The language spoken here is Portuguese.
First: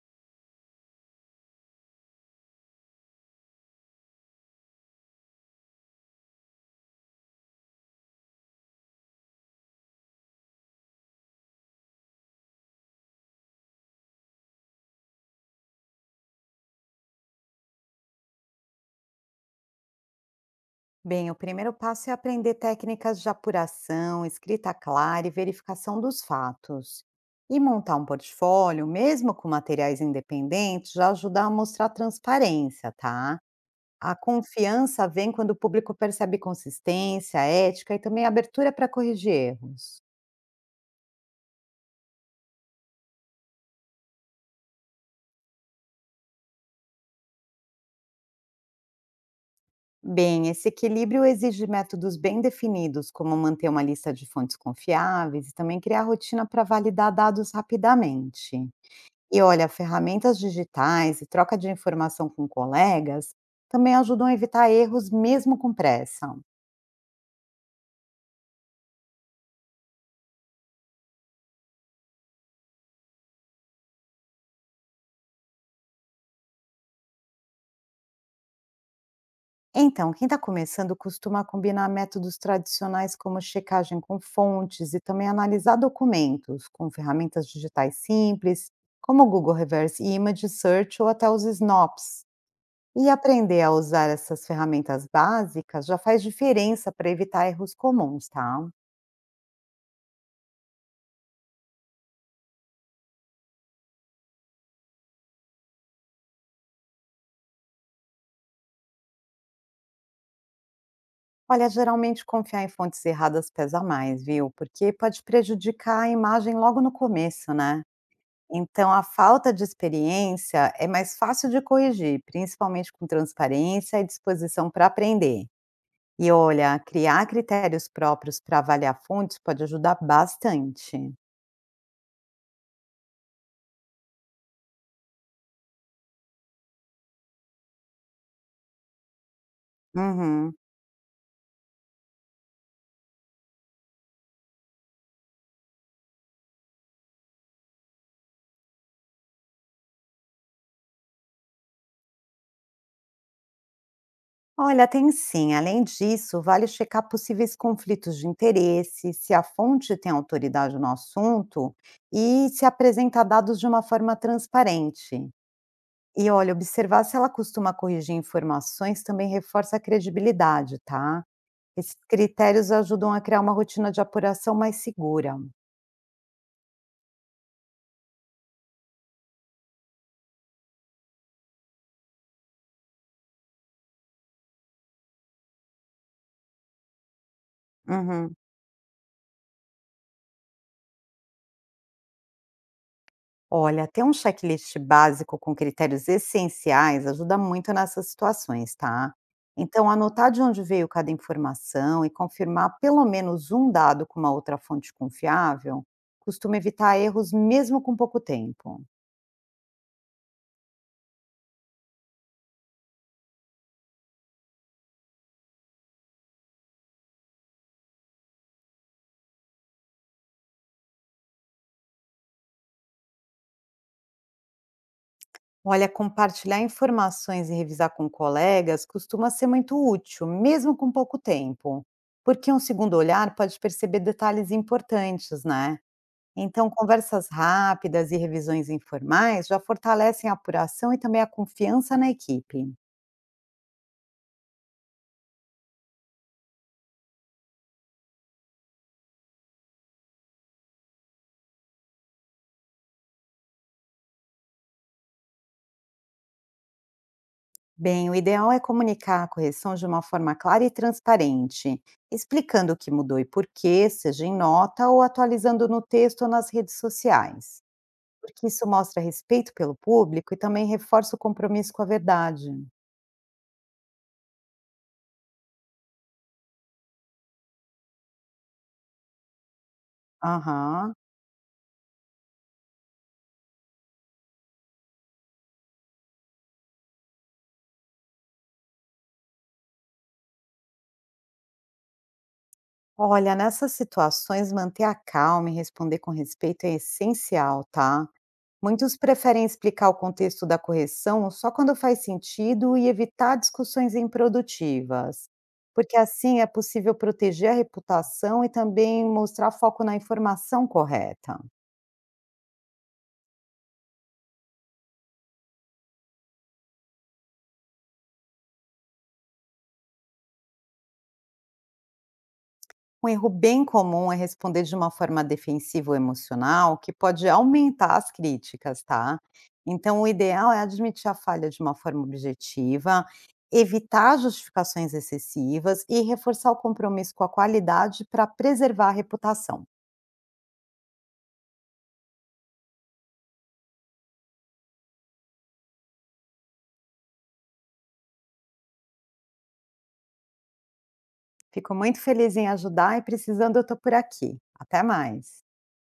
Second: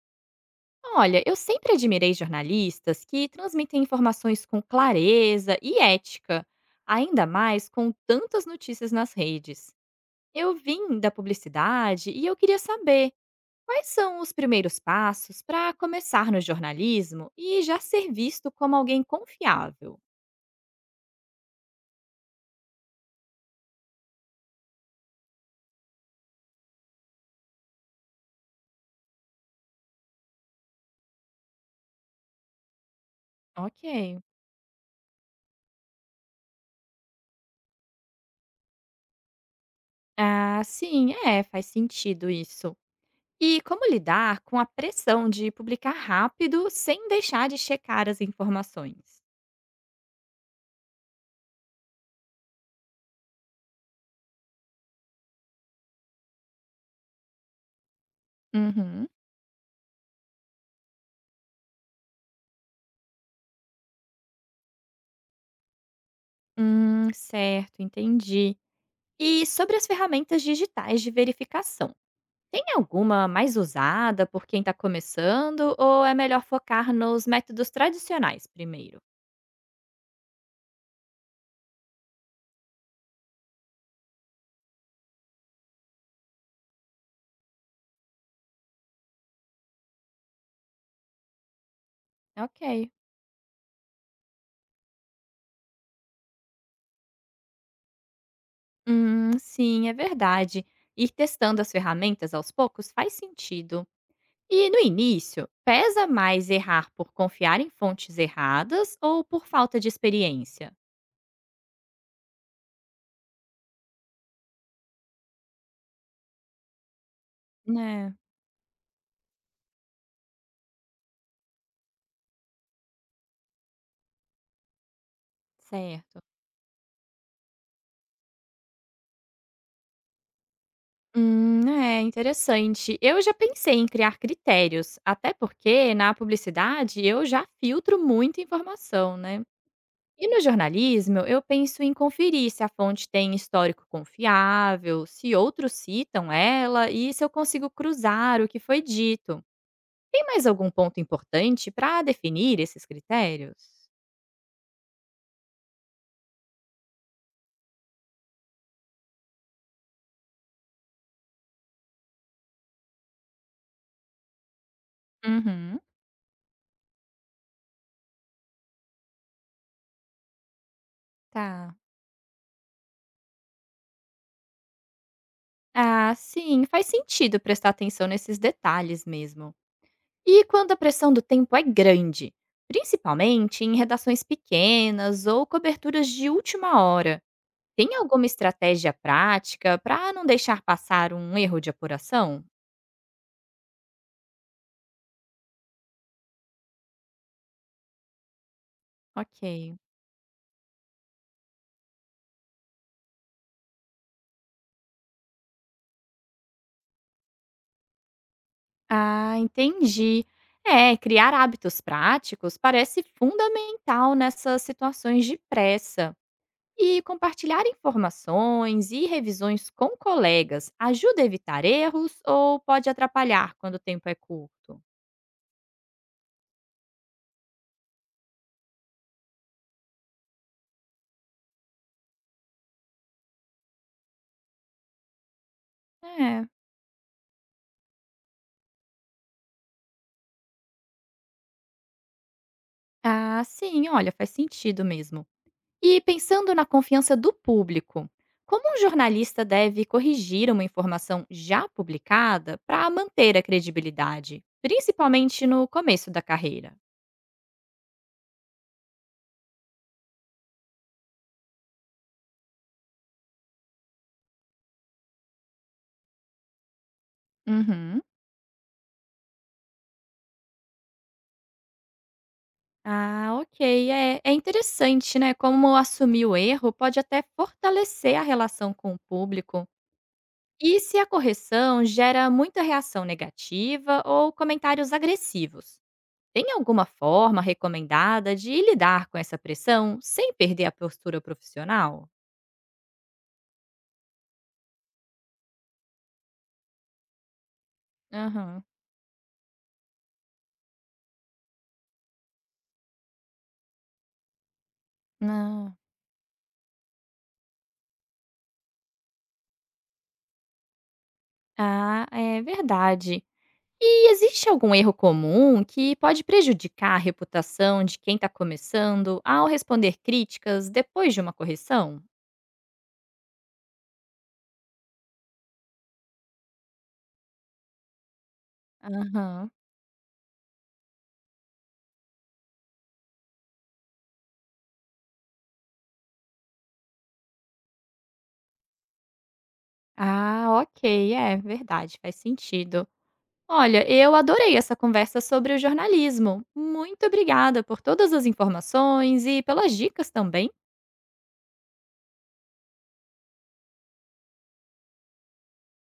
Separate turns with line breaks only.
Olha, eu sempre admirei jornalistas que transmitem informações com clareza e ética, ainda mais com tantas notícias nas redes. Eu vim da publicidade e eu queria saber quais são os primeiros passos para começar no jornalismo e já ser visto como alguém confiável.
Bem, o primeiro passo é aprender técnicas de apuração, escrita clara e verificação dos fatos. E montar um portfólio, mesmo com materiais independentes, já ajuda a mostrar transparência, tá? A
Ok.
confiança vem quando o público percebe consistência, ética e também abertura para corrigir erros.
Ah, sim, é, faz sentido isso. E como lidar com a pressão de publicar rápido sem deixar de checar as informações?
Bem, esse equilíbrio exige métodos bem definidos, como manter uma lista de fontes confiáveis e também criar rotina para validar dados rapidamente.
Uhum.
E olha, ferramentas digitais e troca de informação com colegas também ajudam a evitar erros mesmo com pressa.
Certo, entendi. E sobre as ferramentas digitais de verificação, tem alguma mais usada por quem está começando ou é melhor focar nos métodos tradicionais primeiro?
Então, quem está começando costuma combinar métodos tradicionais como checagem com fontes e também analisar documentos com ferramentas digitais simples, como o Google Reverse Image Search ou até os SNOPs.
Ok.
E aprender a usar essas ferramentas básicas já faz diferença para evitar erros comuns, tá?
Sim, é verdade. Ir testando as ferramentas aos poucos faz sentido. E no início, pesa mais errar por confiar em fontes erradas ou por falta de experiência?
Olha, geralmente confiar em fontes erradas pesa mais, viu? Porque pode prejudicar a imagem logo no começo, né?
É,
Então, a falta de experiência é mais fácil de corrigir, principalmente com transparência e disposição para aprender.
certo.
E olha, criar critérios próprios para avaliar fontes pode ajudar bastante.
É interessante. Eu já pensei em criar critérios, até porque na publicidade eu já filtro muita informação, né? E no
Uhum.
jornalismo, eu penso em conferir se a fonte tem histórico confiável, se outros citam ela e se eu consigo cruzar o que foi dito. Tem mais algum ponto importante para definir esses critérios?
Olha, tem sim. Além disso, vale checar possíveis conflitos de interesse, se a fonte tem autoridade no assunto e se apresenta dados de uma forma transparente.
Uhum,
E olha, observar se ela costuma corrigir informações também reforça a credibilidade, tá?
tá.
Esses critérios ajudam a criar uma rotina de apuração mais segura.
Ah, sim, faz sentido prestar atenção nesses detalhes mesmo. E quando a pressão do tempo é grande, principalmente em redações pequenas ou coberturas de última hora, tem alguma
Uhum.
estratégia prática para não deixar passar um erro de apuração?
Olha, ter um checklist básico com critérios essenciais ajuda muito nessas situações, tá?
Ok.
Então, anotar de onde veio cada informação e confirmar pelo menos um dado com uma outra fonte confiável costuma evitar erros mesmo com pouco tempo.
Ah, entendi. É, criar hábitos práticos parece fundamental nessas situações de pressa. E compartilhar informações e revisões com colegas ajuda a evitar erros ou pode atrapalhar quando o tempo é curto?
Olha, compartilhar informações e revisar com colegas costuma ser muito útil, mesmo com pouco tempo, porque um segundo olhar pode perceber detalhes importantes, né?
É,
Então, conversas rápidas e revisões informais já fortalecem a apuração e também a confiança na equipe.
ah, sim, olha, faz sentido mesmo. E pensando na confiança do público, como um jornalista deve corrigir uma informação já publicada para manter a credibilidade, principalmente no começo da carreira?
Bem, o ideal é comunicar a correção de uma forma clara e transparente, explicando o que mudou e por quê, seja em nota ou atualizando no texto ou nas redes sociais,
Uhum.
porque isso mostra respeito pelo público e também reforça o compromisso com a verdade.
Ah, ok. É, é interessante, né? Como assumir o erro pode até fortalecer a relação com o público. E
Aham.
se a correção gera muita reação negativa ou comentários agressivos? Tem alguma forma recomendada de lidar com essa pressão sem perder a postura profissional?
Olha, nessas situações, manter a calma e responder com respeito é essencial, tá?
Aham.
Muitos preferem explicar o contexto da correção só quando faz sentido e evitar discussões improdutivas,
Não.
porque assim é possível proteger a reputação e também mostrar foco na informação correta.
Ah, é verdade. E existe algum erro comum que pode prejudicar a reputação de quem está começando ao responder críticas depois de uma correção?
Um erro bem comum é responder de uma forma defensiva ou emocional, que pode aumentar as críticas, tá?
Aham.
Então, o ideal é admitir a falha de uma forma objetiva, evitar justificações excessivas e reforçar o compromisso com a qualidade para preservar a reputação.
Ah, ok. É verdade, faz sentido. Olha, eu adorei essa conversa sobre o jornalismo. Muito obrigada por todas as informações e pelas dicas também.
Fico muito feliz em ajudar e precisando eu estou por aqui. Até mais.